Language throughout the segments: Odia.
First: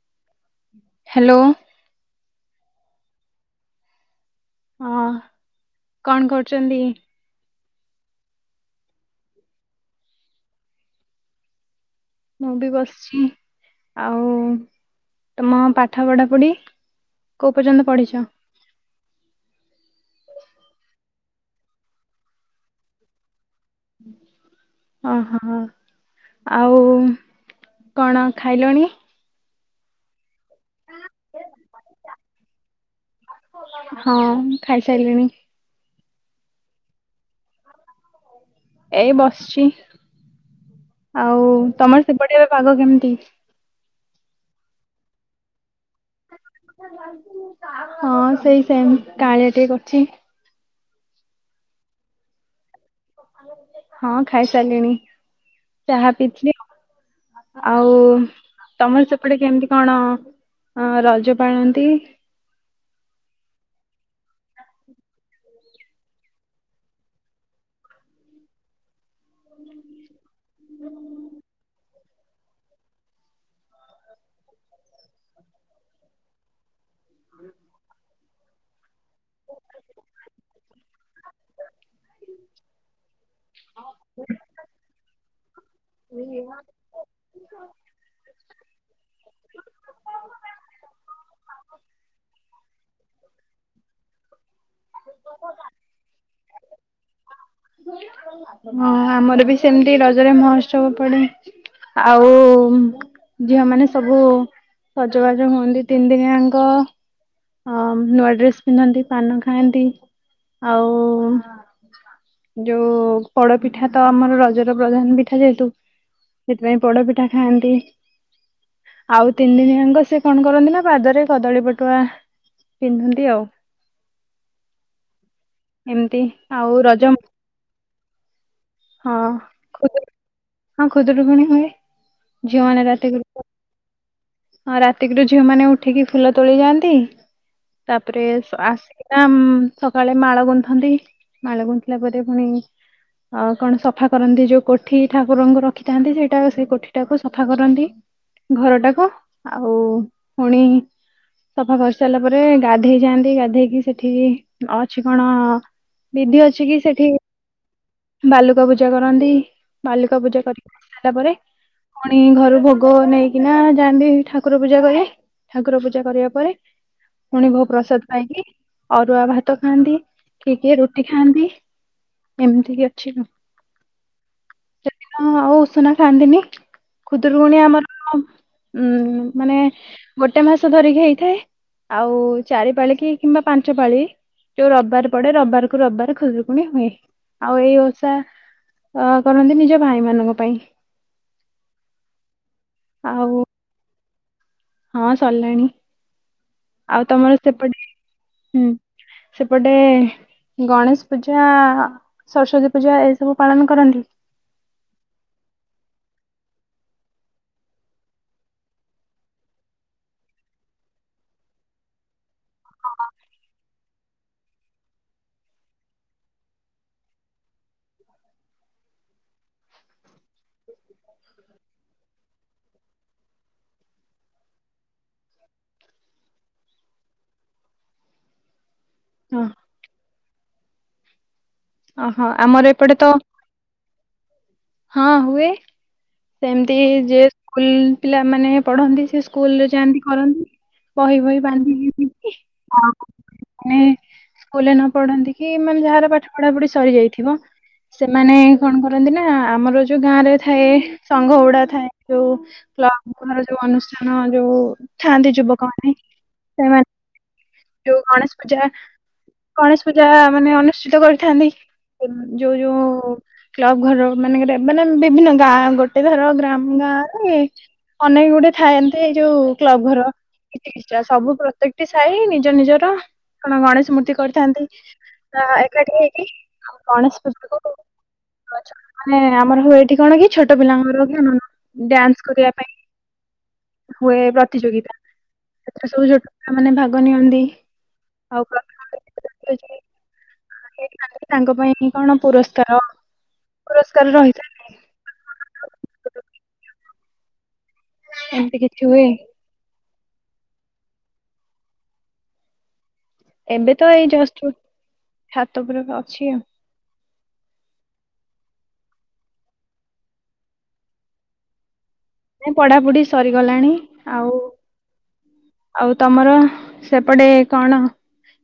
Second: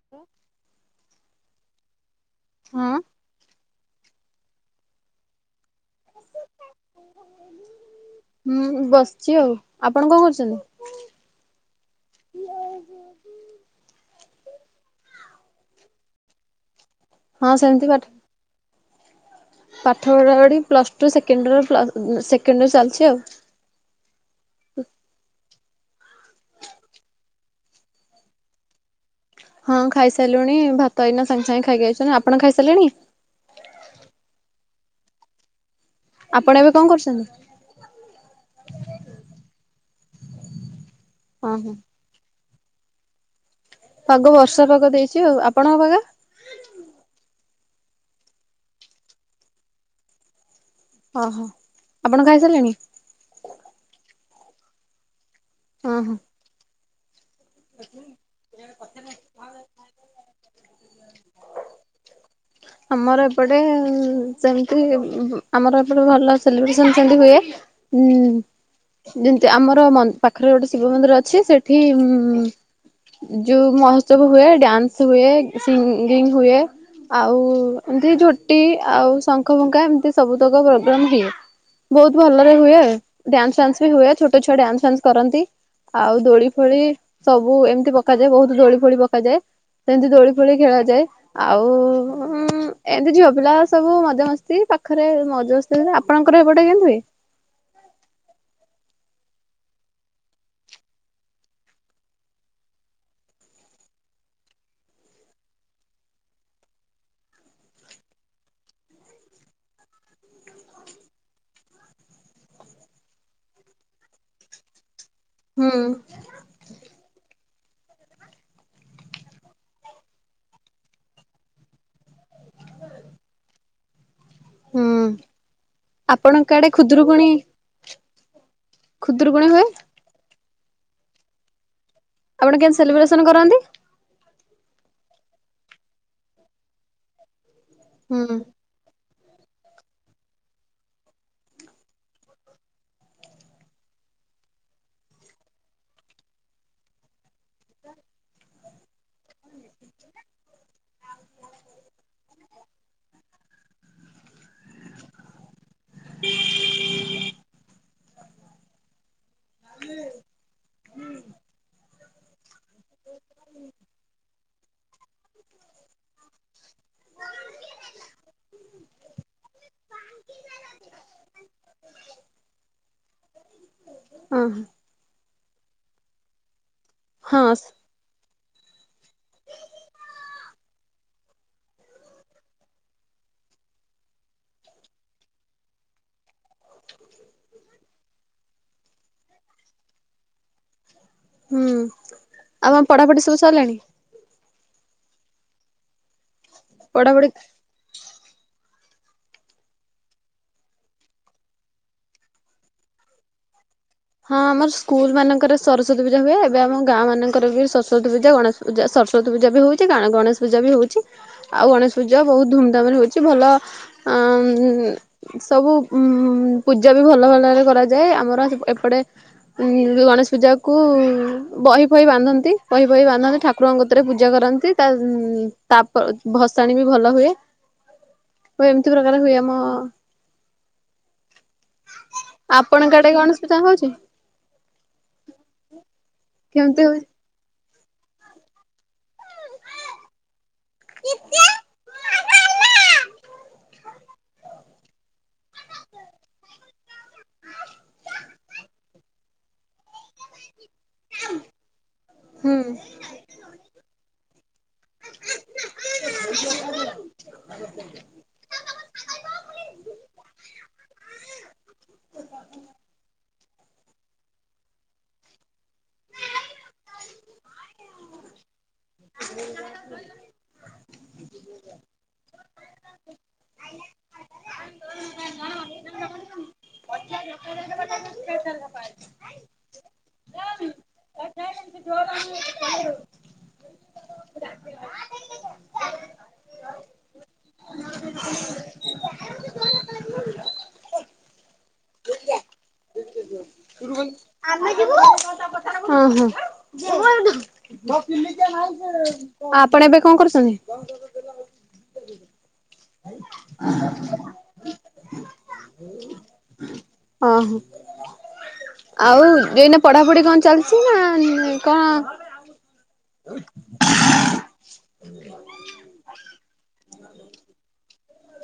ହାଲୋ। ହାଲୋ। ହଁ। ହଁ କଣ କରୁଛନ୍ତି? ହୁଁ ବସିଛି ଆଉ ଆପଣ କଣ କରୁଛନ୍ତି? ମୁଁ ବି ବସିଛି ଆଉ ତମ ପାଠ ପଢା ପଢି। ହଁ କୋଉ ପର୍ଯ୍ୟନ୍ତ ସେମିତି ପାଠ ପଢିଛ? ପାଠ ପଢା ପଢି ପ୍ଲସ ଟୁ ସେକେଣ୍ଡ ଇୟର ପ୍ଲ ଉଁ ସେକେଣ୍ଡ ଇୟର ଚାଲିଛି ଆଉ। ହଁ ହଁ। ଆଉ କଣ ଖାଇଲଣି? ହଁ ଖାଇସାରିଲୁଣି ଭାତ ଏଇନା ସାଙ୍ଗେ ସାଙ୍ଗେ ଖାଇକି ଆଇଚୁନା ଆପଣ ଖାଇସାରିଲେଣି। ହଁ ଖାଇସାରିଲିଣି। ଆପଣ ଏବେ କଣ କରୁଛନ୍ତି? ଏଇ ବସିଛି ଆଉ ହଁ ହଁ ତମର ସେପଟେ ପାଗ କେମିତି? ପାଗ ବର୍ଷା ପାଗ ଦେଇଛି ଆଉ ଆପଣଙ୍କ ପାଗ। ହଁ ସେଇ ସେମ କାଳିଆ ଟିକେ କରିଚି। ଓହୋ ଆପଣ ଖାଇ ସାରିଲେଣି? ହଁ ଖାଇସାରିଲିଣି ହଁ ହଁ। ଚାହା ପିଇଥିଲି ଆଉ। ଆଉ ତମର ସେପଟେ କେମିତି କଣ? ଅଁ ରଜ ପାଳନ୍ତି। ଆମର ଏପଟେ ଉଁ ସେମିତି ଉଁ ଆମର ଏପଟେ ଭଲ ସେଲିବ୍ରେସନ ସେମିତି ହୁଏ। ହୁଁ ଯେମିତି ଆମର ମ ପାଖରେ ଗୋଟେ ଶିବ ମନ୍ଦିର ଅଛି ସେଠି ଉଁ। ଉଁ। ଯୋଉ ମହୋତ୍ସବ ହୁଏ ଡ୍ୟାନ୍ସ ହୁଏ ସିଙ୍ଗିଙ୍ଗ ହୁଏ ଆ ଆଉ ଏମିତି ଝୋଟି ଆଉ ଶଙ୍ଖ ଫୁଙ୍କା ଏମିତି ସବୁ ତକ ପ ପ୍ରୋଗରାମ ହୁଏ ବହୁତ ଭଲରେ ହୁଏ ଡ୍ୟାନ୍ସ ଫ୍ୟାନ୍ସ ବି ହୁଏ ଛୋଟ ଛୁଆ ଡ୍ୟାନ୍ସ ଫ୍ୟାନ୍ସ କରନ୍ତି। ଆଉ ଦୋଳି ଫୋଳି ସବ୍ ବୁ ଏମିତି ପକାଯାଏ। ବହୁତୁ ଦୋଳି ଫୋଳି ପକାଯାଏ। ସେମିତି ଦୋଳି ଫୋଳି ଖେଳାଯାଏ। ଆଉ [unintelligible] ଏମତି ଝିଅ ପିଲା ସବୁ ମଜା ମସ୍ତି ପାଖରେ ମଜାସ୍ତି ଆପଣଙ୍କର ଏପଟେ କେମତି ହୁଏ? ହଁ ଆମର ବି ସେମତି ରଜରେ ମହୋତ୍ସବ ପଡେ। ଆଉ ଝିଅମାନେ ସବୁ ସଜବାଜ ହୁଅନ୍ତି ତିନି ଦିନିୟାଙ୍କ। ଅ ନୂଆ ଡ୍ରେସ ପିନ୍ଧନ୍ତି। ପାନ ଖାଆନ୍ତି। ଆଉ ଯୋଉ ପୋଡପିଠା ତ ଆମର ରଜର ପ୍ରଧାନ ବି। ପିଠା ଯେହେତୁ ହୁଁ ସେଥିପାଇଁ ପୋଡପିଠା ଖାଆନ୍ତି। ଆଉ ତିନି ଦିନି ଯାଙ୍କ ସେ କଣ କରନ୍ତି ନା ପାଦରେ କଦଳୀ ପଟୁଆ ପିନ୍ଧନ୍ତି ଆଉ। ହୁଁ ଏମତି ଆପଣଙ୍କ ଆଡେ ଆଉ ରଜ। ଖୁଦୁରୁକୁଣୀ ହଁ ଖୁଦୁରୁକୁଣୀ ହୁଏ ଖୁଦୁରୁ ହଁ ଖୁଦୁରୁକୁଣୀ ହୁଏ। ଆପଣ କେମିତି ଝିଅମାନେ ରାତି ସେଲିବ୍ରେସନ ଗୁରୁ କରନ୍ତି? ହଁ ରାତିକ୍ ରୁୁ ଝିଅମାନେ ଉଠିକି ଫୁଲ ତୋଳି ଯାଆନ୍ତି। ତାପରେ ହୁଁ ଆସ୍ ୟାମ୍ ସକାଳେ ମାଳ ଗୁନ୍ଥନ୍ତି। ମାଳ ଗୁନ୍ଥିଲା ପରେ ପୁଣି ଆଉ କଣ ସଫା କରନ୍ତି ଯୋଉ କୋଠି ଠାକୁରଙ୍କୁ ରଖିଥାନ୍ତି ସେଇଟା ସେଇ କୋଠିଟାକୁ ସଫା କରନ୍ତି ଘରଟାକୁ ଆଉ ପୁଣି ସଫା କରି ସାରିଲା ପରେ ଗାଧେଇ ଯାଆନ୍ତି ଗାଧେଇକି ସେଠି ଅଛି କଣ? ବିଧି ଅଛି କି ସେଠି ବାଲୁକା ପୂଜା କରନ୍ତି। ବାଲୁକା ପୂଜା କରିକ ସାରିଲା ପରେ ପୁଣି ଘରୁ ଭୋଗ୍ ଗୋ ନେଇକିନା ଯାଆନ୍ତି। ଠାକୁର ପୂଜା କରେ ଠାକୁର ପୂଜା କରିବା ପରେ ପୁଣି ଭୋ ପ୍ରସାଦ ପାଇକି ଅରୁଆ ଭାତ ଖାଆନ୍ତି କିଏ କିଏ ରୁଟି ଖାଆନ୍ତି। ଏମ୍ ସେଦିନ ହଁ ଆଉ ଉଷୁନା ଖାଆନ୍ତିନି। ହଁ ଖୁଦରକୁୁଣୀ ଆମର ଉଁ ମାନେ ଗୋଟେ ମାସ ଧରିକି ହେଇଥାଏ। ଆଉ ଚାରି ପାଳି କି କିମ୍ବା ପାଞ୍ଚ ପାଳି ଯୋଉ ରବବାର ପଡେ ରବବାର କୁ ରବବାର ଖୁଦୁ ପୁଣି ହୁଏ ଆଉ ଏଇ ଓଷା ଅ କରନ୍ତି ନିଜ ଭାଇ ମାନଙ୍କ ପାଇଁ। ହୁଁ ଆଉ କଁ ପଢାପଢି ଆଉ ସବୁ ସାରିଲାଣି? ହଁ ସରିଲାଣି ଆଉ ପଢାପଢି ତମର ସେପଟେ ହୁଁ। ସେପଟେ ଗଣେଶ ପୂଜା, ସରସ୍ଵତୀ ପୂଜା ଏଇ ସବୁ ପାଳନ କରନ୍ତି। ହଁ ଆମର ସ୍କୁଲ ମାନଙ୍କରେ ସରସ୍ ସରସ୍ଵତୀ ପୂଜା ହୁଏ। ଏବେ ଆମ ଗାଁ ମାନଙ୍କରେ ବି ସରସ୍ଵତୀ ପୂଜା, ଗଣେଶ ପୂଜା ସରସ୍ୱତୀ ପୂଜା ବି ହଉଚି ଗଣେଶ ପୂଜା ବି ହଉ ଚି ଆଉ ଗଣେଶ ପୂଜା ବହୁତ ଧୁମଧାମ୍ ରେ ହଉଚି ଭଲ ଆଁ ସବୁ। ଉଁ ପୂଜା ବି ଭଲ ଭଲରେ କରାଯାଏ। ଆମର ସେଟ୍ ଏପ୍ ପଡେ ଉଁ ଗଣେଶ ପୂଜା କୁ ବହି ଫହି ବାନ୍ଧନ୍ତି ବହି, ଫହି ବାନ୍ଧନ୍ତି ଠାକୁରଙ୍କ କତରେ ପୂଜା କରନ୍ତି ତା ତାପ ର ଭସାଣି ବି ଭଲ ହୁଏ। ହୁଏ ଏମତି ପ୍ରକାର ହୁଏ ହଁ ଆମ ଓହୋ ଆମର ଆପଣଙ୍କ ଏପଟେ ତ ଆଡେ ଗଣେଶ ପୂଜା ହଉଛି ହଁ ହୁଏ ସେମତି କେମିତି ହଉଛି? ଯେ ସ୍କୁଲ ପିଲାମାନେ ପଢନ୍ତି, ସେ ସ୍କୁଲରେ ଯାଆନ୍ତି କରନ୍ତି। ବହି ଫହି ବାନ୍ଧିକି ହଁ। ମାନେ ସ୍କୁଲରେ ନ ପଢନ୍ତି କି ମାନେ ଯାହାର ପାଠ ପଢାପଢି ସରିଯାଇଥିବ ସେମାନେ କଣ କରନ୍ତି ନା ଆମର ଯୋଉ ଗାଁ ରେ ଥାଏ ସଂଘ ଗୁଡା ଥାଏ ଯୋଉ ହୁଁ କ୍ଲବ [unintelligible] ଯୋଉ ଅନୁଷ୍ଠାନ ଯୋଉ ଥାନ୍ତି ଯୁବକମାନେ ସେମାନ୍ ଯୋଉ ଗଣେଶ ପୂଜା ଗଣେଶ ପୂଜା ମାନେ ଅନୁଷ୍ଠିତ କରି ଯୋଉ ଯୋଉ କ୍ଲବ ଘର ମାନେଙ୍କ, ମାନେ ବିଭିନ୍ନ ଗାଁ ଗୋଟେ ଗୋଟେ ଥର ଗ୍ରାମ ଗାଁରେ ଅନେକ ଗୁଟେ ଥାଆନ୍ତି ଏଇ ଯୋଉ କ୍ଲବ ଘର କିଛି କିଛି, ସବୁ ପ୍ରତ୍ୟେକଟି ସାହି ନିଜ ନିଜର କଣ ଗଣେଶ ମୂର୍ତ୍ତି କରିଥାନ୍ତି। ହଁ ଏ କ ଆ ଗଣେଶ ପୂଜ ମାନେ ଆମର ହୁଏ, ଏଠି କଣ କି ଛୋଟ ପିଲାଙ୍କର, ଡ୍ୟାନ୍ସ କରିବା ପାଇଁ ହୁଏ, ପ୍ରତିଯୋଗିତା ସେଥିରେ ସବୁ ଛୋଟ ପିଲା ମାନ ଭାଗ ନିଅନ୍ତି ଆଉ ତାଙ୍କ ପାଇଁ କଣ ପୁରସ୍କାର ହଁ ପୁରସ୍କାର ରହିଥାଏ ଏମିତି କିଛି ହୁଏ [unintelligible] ଆପଣ ଏବେ କଣ କରୁଛନ୍ତି? ଏବେ ତ ଏଇ ଯ ଛାତ ଉପରେ ଅଛି ଆଉ ହଁ ହ ଆଉ ଏଇନେ ପଢାପଢି କଣ ଚାଲିଛି ନା କଣ? ନାଇଁ ପଢାପଢି ସରିଗଲାଣି ଆଉ ଆଉ ତମର, ସେପଟେ କଣ?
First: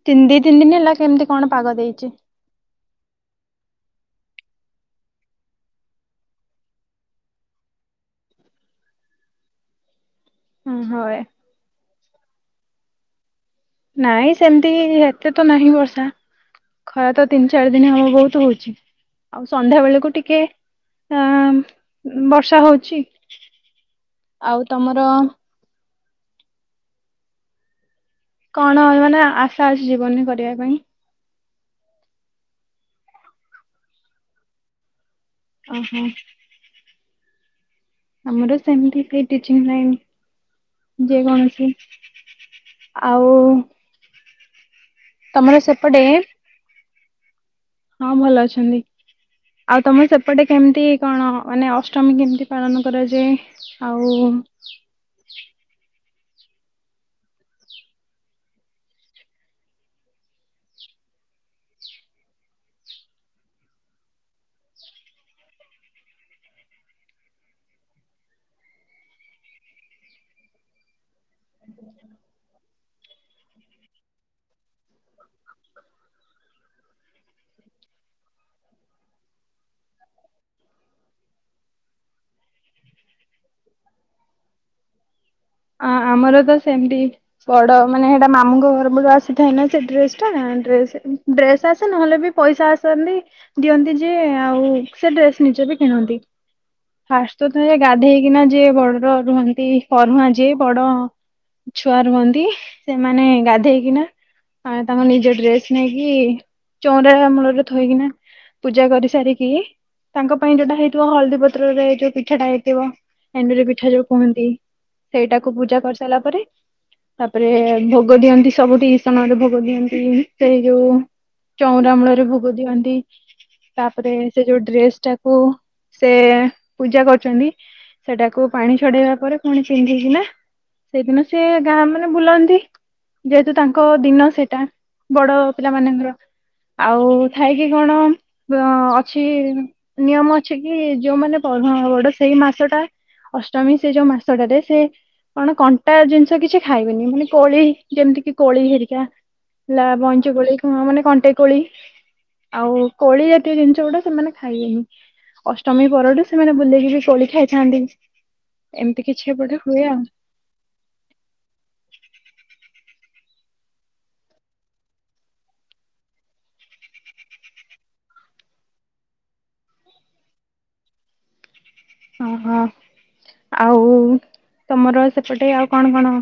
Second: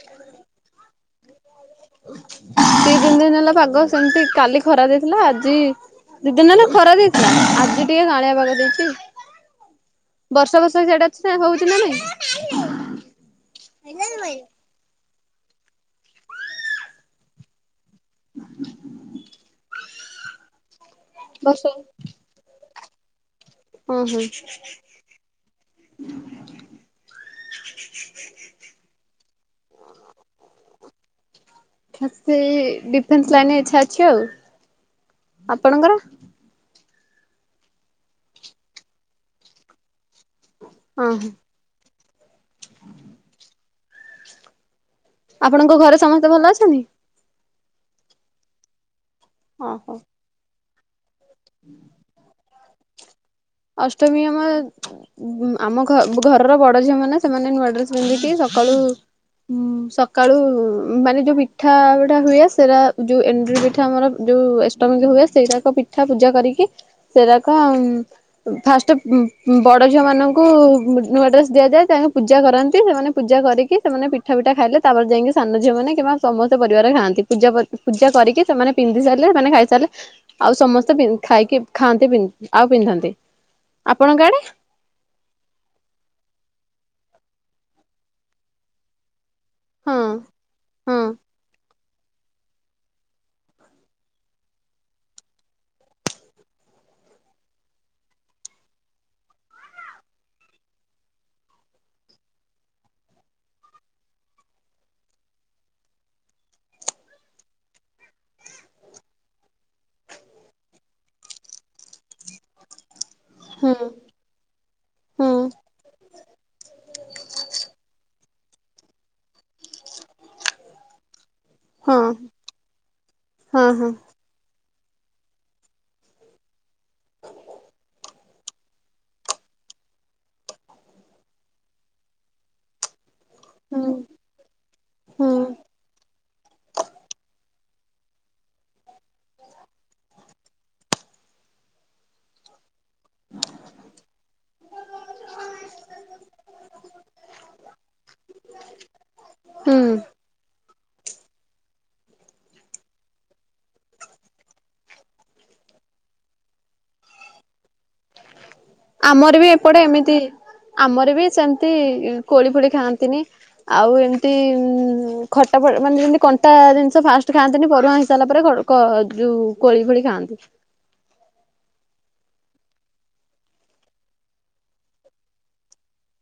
ଦି ତିିଧିନି ହେଲା କେମିତି କଣ,? ପାଗ ଦେଇଛି ଦି ତିନ୍ ଦିନ୍ ହେଲା ପାଗ ସେମିତି କାଲି ଖରା ଦେଇଥିଲା, ଆଜି ଦି ଦିନ୍ ହେଲେ ଖରା ଦେଇଥିଲା, ଆଜି ଟିକେ ଗାଳିଆ ପାଗ ଦେଇଛି। [inaudible] ବର୍ଷା ବର୍ଷା ବି ସିଆଡ଼େ ହଏ ଅଛି ନା ହଉଛି ନା ନାଇଁ? ନାଇଁ ସେମିତି, ଏତେ ତ ନାହିଁ ବର୍ଷା ଖରା ତ ତିନି ଚାରି ଦିନ ହବ ବହୁତ ହଉଛି, ଆଉ ସନ୍ଧ୍ୟା ବେଳକୁ ଟିକେ ଆଁ ବର୍ଷା ବର୍ଷା ହଉଚି, ହଁ ଆଉ ତମର ଛୁ ଛୁ [unintelligible] କଣ ମାନେ ଆଶା ଅଛି ଜୀବନରେ କରିବା ପାଇଁ? ସେ ଡିଫେନ୍ସ ଲାଇନରେ ଇଛା ଅଛି ଆଉ, ଆପଣଙ୍କର ଓହୋ ଆମର ସେମିତି ସେ ଟିଚିଙ୍ଗ୍ ହଁ ଲାଇନ୍ ଯେ ହଁ କୌଣସି ଆଉ ତମର ଆପଣଙ୍କ ଘରେ ସେପଟେ ସମସ୍ତେ ଭଲ ଅଛନ୍ତି? ହଁ ଭଲ ଅଛନ୍ତି, ଆଉ ଓହୋ ତମେ ସେପଟେ କେମିତି କଣ ମାନେ ଅଷ୍ଟମୀ କେମିତି? ପାଳନ କରାଯାଏ। ଆଉ ଅଷ୍ଟମୀ ଆମ ଆମ ଘରର ବଡ ଝିଅମାନେ ସେମାନେ ନୂଆ ଡ୍ରେସ୍ ପିନ୍ଧିକି ସକାଳୁ ଉଁ ସକାଳୁ ମାନେ ଯୋଉ ପିଠାଟା ହୁଏ, ସେଟା ଯୋଉ ଏଣ୍ଡୁରି ପିଠା ଆମର ଯୋଉ ଅଷ୍ଟମୀ ହୁଏ, ସେଇଟାକ ପିଠା ପୂଜା କରିକି ସେଇରାକ ଉଁ ଫାଷ୍ଟ ବଡ଼ ଝିଅ ମାନଙ୍କୁ ନୂଆ ଡ୍ରେସ୍ ଦିଆଯାଏ, ତେଣେ ପୂଜା କରନ୍ତି। ସେମାନେ ପୂଜା କରିକି ସେମାନେ, ପିଠା ପିଠା ଖାଇଲେ, ତାପରେ ଯାଇକି ସାନ ଝିଅମାନେ କିମ୍ବା ସମସ୍ତ ପରିବାର ଖାଆନ୍ତି, ପୂଜା ପୂଜା କରିକି ସେମାନେ ପିନ୍ଧି ସାରିଲେ, ସେଇମାନେ ଖାଇସାରିଲେ, ଆଉ ସମସ୍ତେ ଖାଇକି ଖାଆନ୍ତି ଆଉ ପିନ୍ଧନ୍ତି, ଆପଣ ଆଡେ ଆ ଆମର ତ ସେମତି ବଡ ମାନେ ହେଟା ମାମୁଙ୍କ ଘର ପଟୁ ଆସେ ଆସି ଥାଏନା ସେ ହଁ ଡ୍ରେସ ଟା, ହଁ ଡ୍ରେସ ଡ୍ରେସ ସେ ନହେଲେ ବି ପଇସା ଆସନ୍ତି, ଦିଅନ୍ତି ଯିଏ, ଆଉ ସେ ଡ୍ରେସ ନିଜେ ବି କିଣନ୍ତି। ଫାଷ୍ଟ ତ ତ ଗାଧେଇକିନା ଯିଏ ବଡର ରୁହନ୍ତି, ଫରୁୁଆଁ, ଯିଏ ବଡ ଛୁଆ ରୁଅନ୍ତି, ସେମାନେ ଗାଧେଇକିନା ଆ ତାଙ୍କ ନିଜ ଡ୍ରେସ୍ ନେଇକି, ଚଉରା ମୂଳରେ ଥୋଇକିନା ପୂଜା କରି ସାରିକି ତାଙ୍କ ପାଇଁ ଯୋଉଟା ହେଇଥିବ, ହଳଦୀ ପତ୍ରରେ ଯୋଉ ପିଠାଟା ହେଇଥିବ ଏଣ୍ଡୁରି ହୁଁ ପିଠା ଯୋଉ କୁହନ୍ତି, ହୁଁ ସେଇଟାକୁ ପୂଜା କରିସାରିଲା ପରେ, ତାପରେ ଭୋଗ ଭୋଗ ଦିଅନ୍ତି ସବୁଠି, ଈଶାନରେ ଭୋଗ ଦିଅନ୍ତି ସେଇ ଯୋଉ ଚଉରା ହଁ ମୂଳ ରେ ଭୋଗ ଦିଅନ୍ତି, ହଁ ହଁ ତାପରେ ସେ ଯୋଉ ଡ୍ରେସ ଟାକୁ ସେ ପୂଜା କରୁଛନ୍ତି, ସେଟାକୁ ପାଣି ଛଡେଇବା ପରେ ପୁଣି ପିନ୍ଧିକିନା, ସେଇଦିନ ସେ ଗାଁ ମାନେ ବୁଲନ୍ତି। ଯେହେତୁ ତାଙ୍କ ହୁଁ ଦିନ ସେଇଟା ହୁଁ ବଡ ପିଲା ମାନଙ୍କର ଆଉ ଥାଇକି କଣ, ଅଛି ନିୟମ ଛି କି ଯୋଉମାନେ ବଡ ସେଇ ମାସଟା ଅଷ୍ଟମୀ, ସେ ଯୋଉ ମାସଟାରେ ସେ କଣ କଣ୍ଟା ଜିନିଷ କିଛି ଖାଇବେନି, ମାନେ କୋଳି, ଯେମିତି କି କୋଳି ହେରିକା ହେଲା ହୁଁ ବଇଞ୍ଚ କୋଳି, ମାନେ କଣ୍ଟେଇ କୋଳି ଆଉ କୋଳି ଜାତୀୟ ଜିନିଷ ଗୁଡା ସେମାନେ ଖାଇବେନି। ଅଷ୍ଟମୀ ପରଠୁ ସେମାନେ ବୁଲିକି କୋଳି ଖାଇଥାନ୍ତି। ଏମିତି କିଛି ଆମର ବି ଏପଟେ ହୁଏ ଆଉ ଏମିତି, ଆମର ବି ସେମିତି, କୋଳି ଫୋଳି ଖାଆନ୍ତିନି ଆଉ ଏମିତି ଖଟା ମାନେ ଯେମିତି କଣ୍ଟା ଜିନିଷ, ଫାଷ୍ଟ ଖାଆନ୍ତିନି ପରୁଆ ହେ ହଁଇସାରିଲା ରେ ଯୋଉ କୋଳି ଫୋଳି ଖାଆନ୍ତି। ଓହୋ ଆଉ ତମର ସେପଟେ, ଆଉ କଣ କଣ?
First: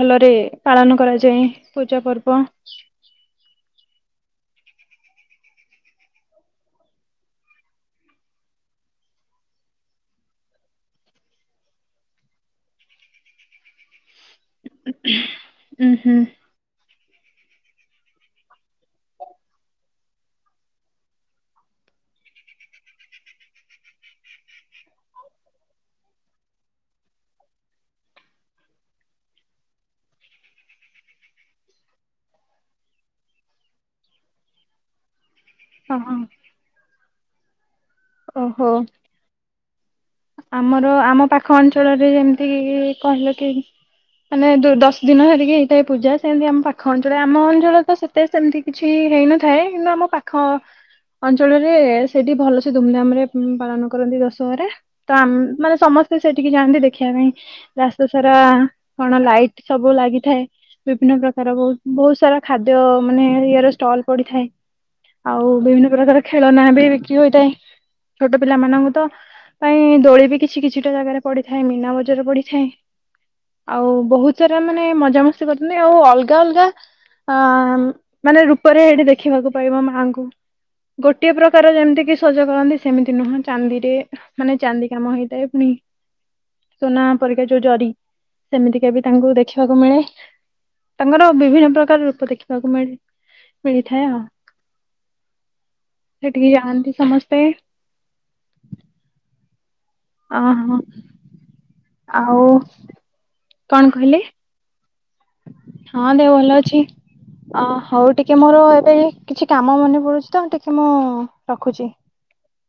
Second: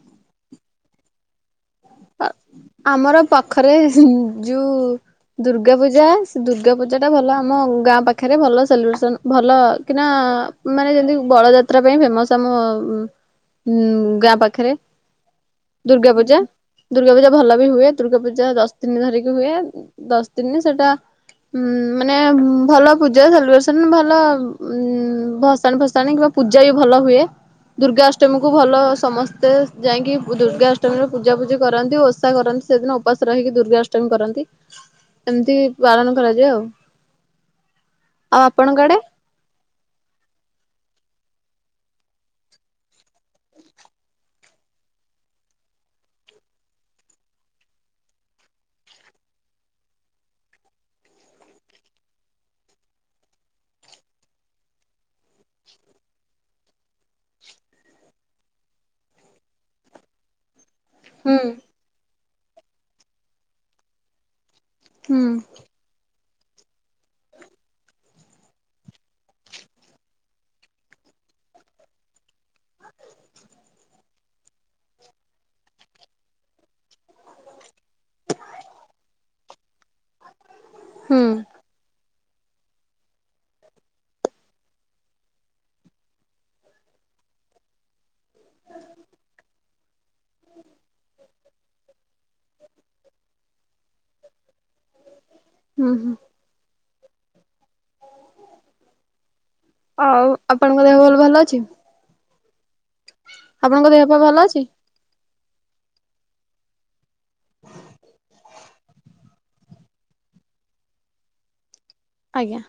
ଭଲରେ ପାଳନ କରାଯାଏ। ପୂଜା ପର୍ବ ଆମର ପାଖରେ ଯୋଉ ଦୁର୍ଗା ପୂଜା, ସେ ଦୁର୍ଗା ପୂଜା ଟା ଭଲ, ଆମ ଗାଁ ପାଖରେ ଭଲ ସେଲିବ୍ରେସନ ଭଲ ଭଲ କିନା ମାନେ ଯେମିତି ବଳଯାତ୍ରା ପାଇଁ, ଫେମସ ଆମ ହୁଁ, ଗାଁ ପାଖରେ ଉୁଁ ଦୁର୍ଗା ହୁଁ ପୂଜା ଦୁର୍ଗା ପୂଜା ଭଲ ବି ହୁଏ, ଦୁର୍ଗା ପୂଜା ଦଶ ଦିନ ଧରିକି ହୁଏ, ଦଶ ଦିନ ସେଟା ହଁ ମାନେ ଭଲ ପୂଜା, ସାଲିବ୍ରେସନ ଭଲ ଉ ଭସାଣ ଫସାଣ କି ପୂଜା ବି ଭଲ ହୁଏ। ଦୁର୍ଗାଷ୍ଟମୀ କୁ ଭଲ ସମସ୍ତେ ଯାଇକି, ଦୁର୍ଗାଷ୍ଟମୀ ର ପୂଜା ପୂଜି କରନ୍ତି ଓଷା କରନ୍ତି, ସେଦିନ ଉପାସ ରହିକି ଦୁର୍ଗା ଅଷ୍ଟମୀ କରନ୍ତି। ଏମିତି ହଁ ପାଳନ ହଁ କରାଯାଏ ଆଉ ଆଉ ଓହୋ ଆପଣଙ୍କ ଆଡେ? ଆମର ଆମ ପାଖ ଅଞ୍ଚଳରେ ଯେମିତି କି କହିଲ କି ମାନେ ଦଶ ଦିନ ଧରିକି ହେଇଥାଏ ପୂଜା ସେମିତି ଆମ ପାଖ ଅଞ୍ଚଳ ଆମ ଅଞ୍ଚଳ ତ ସେତ ସେମିତି କିଛି ହେଇନଥାଏ କିନ୍ତୁ ଆମ ପାଖ ଅଞ୍ଚଳରେ ସେଠି ଭଲ ସେ ଧୁମଧାମ ରେ ପାଳନ କରନ୍ତି ଦଶହରା। ତ ମାନେ ସମସ୍ତେ ସେଠିକି ଯାଆନ୍ତି ଦେଖିବା ପାଇଁ ରାସ୍ତା ସାରା କଣ ଲାଇଟ ସବୁ ଲାଇ ଲାଗିଥାଏ ବିଭିନ୍ନ ହୁଁ। ପ୍ରକାର ବ ବହୁତ ସାରା ଖାଦ୍ୟ ମାନେ ଇର ଷ୍ଟଲ ପଡିଥାଏ ହୁଁ ଆଉ ବିଭିନ୍ନ ପ୍ରକାର ଖେଳନା ବି ବିକ୍ରି ହୋଇଥାଏ, ଛୋଟ ପିଲାମାନାନଙ୍କୁ ତ ପାଇଁ ଦୋଳି ବି କିଛି କିଛିଟା ଜାଗାରେ ପଡିଥାଏ ମୀନା ବଜାରରେ ପଡିଥାଏ ଆଉ ବହୁତ ାରା ମାନେ ମଜାାମସ୍ତି କରୁଛନ୍ତି ଆଉ ଅଲଗା ଅଲଗା ଅ ମାନେ ରୂପରେ ଏଇଠି ଦେଖିବାକୁ ପାଇବ ଆଗୁ ହୁଁ ଗୋଟିଏ ପ୍ରକାର ଯେମିତି କି ସଜ କରନ୍ତି ସେମିତି ନୁହଁ ଚାନ୍ଦିରେ ମାନେ ଚାନ୍ଦି କାମ ହେଇଥାଏ ପୁଣି ସୁନା ପରରିକା ଯୋଉ ଜରି ସେମିତିକ ବି ତାଙ୍କୁ ଦେଖିବାକୁ ମିଳେ ତାଙ୍କର ବିଭିନ୍ନ ପ୍ରକାର ରୂପ ଦେଖିବାକୁ ମିଳେ ମିଳିଥାଏ ଆଉ ହୁଁ ହୁଁ ସେ ଟିକେ ଜାଣନ୍ତି ସମସ୍ତେ ଆଉ ଅ ହଁ ଆପଣଙ୍କ ଦେହ ଭଲ ଭଲ ଅଛି? ଆଉ କଣ ଆପଣଙ୍କ ଦେହ ପା କହିଲେ ଭଲ ଅଛି? ହଁ ଦେ ଭଲ ଅଛି ଅ ହଉ ଟିକେ ମୋର ଏ କିଛି କାମ ମନେ ପଡୁଛି ତ ଟିକେ ମୁଁ ରଖୁଛି। ଆଜ୍ଞା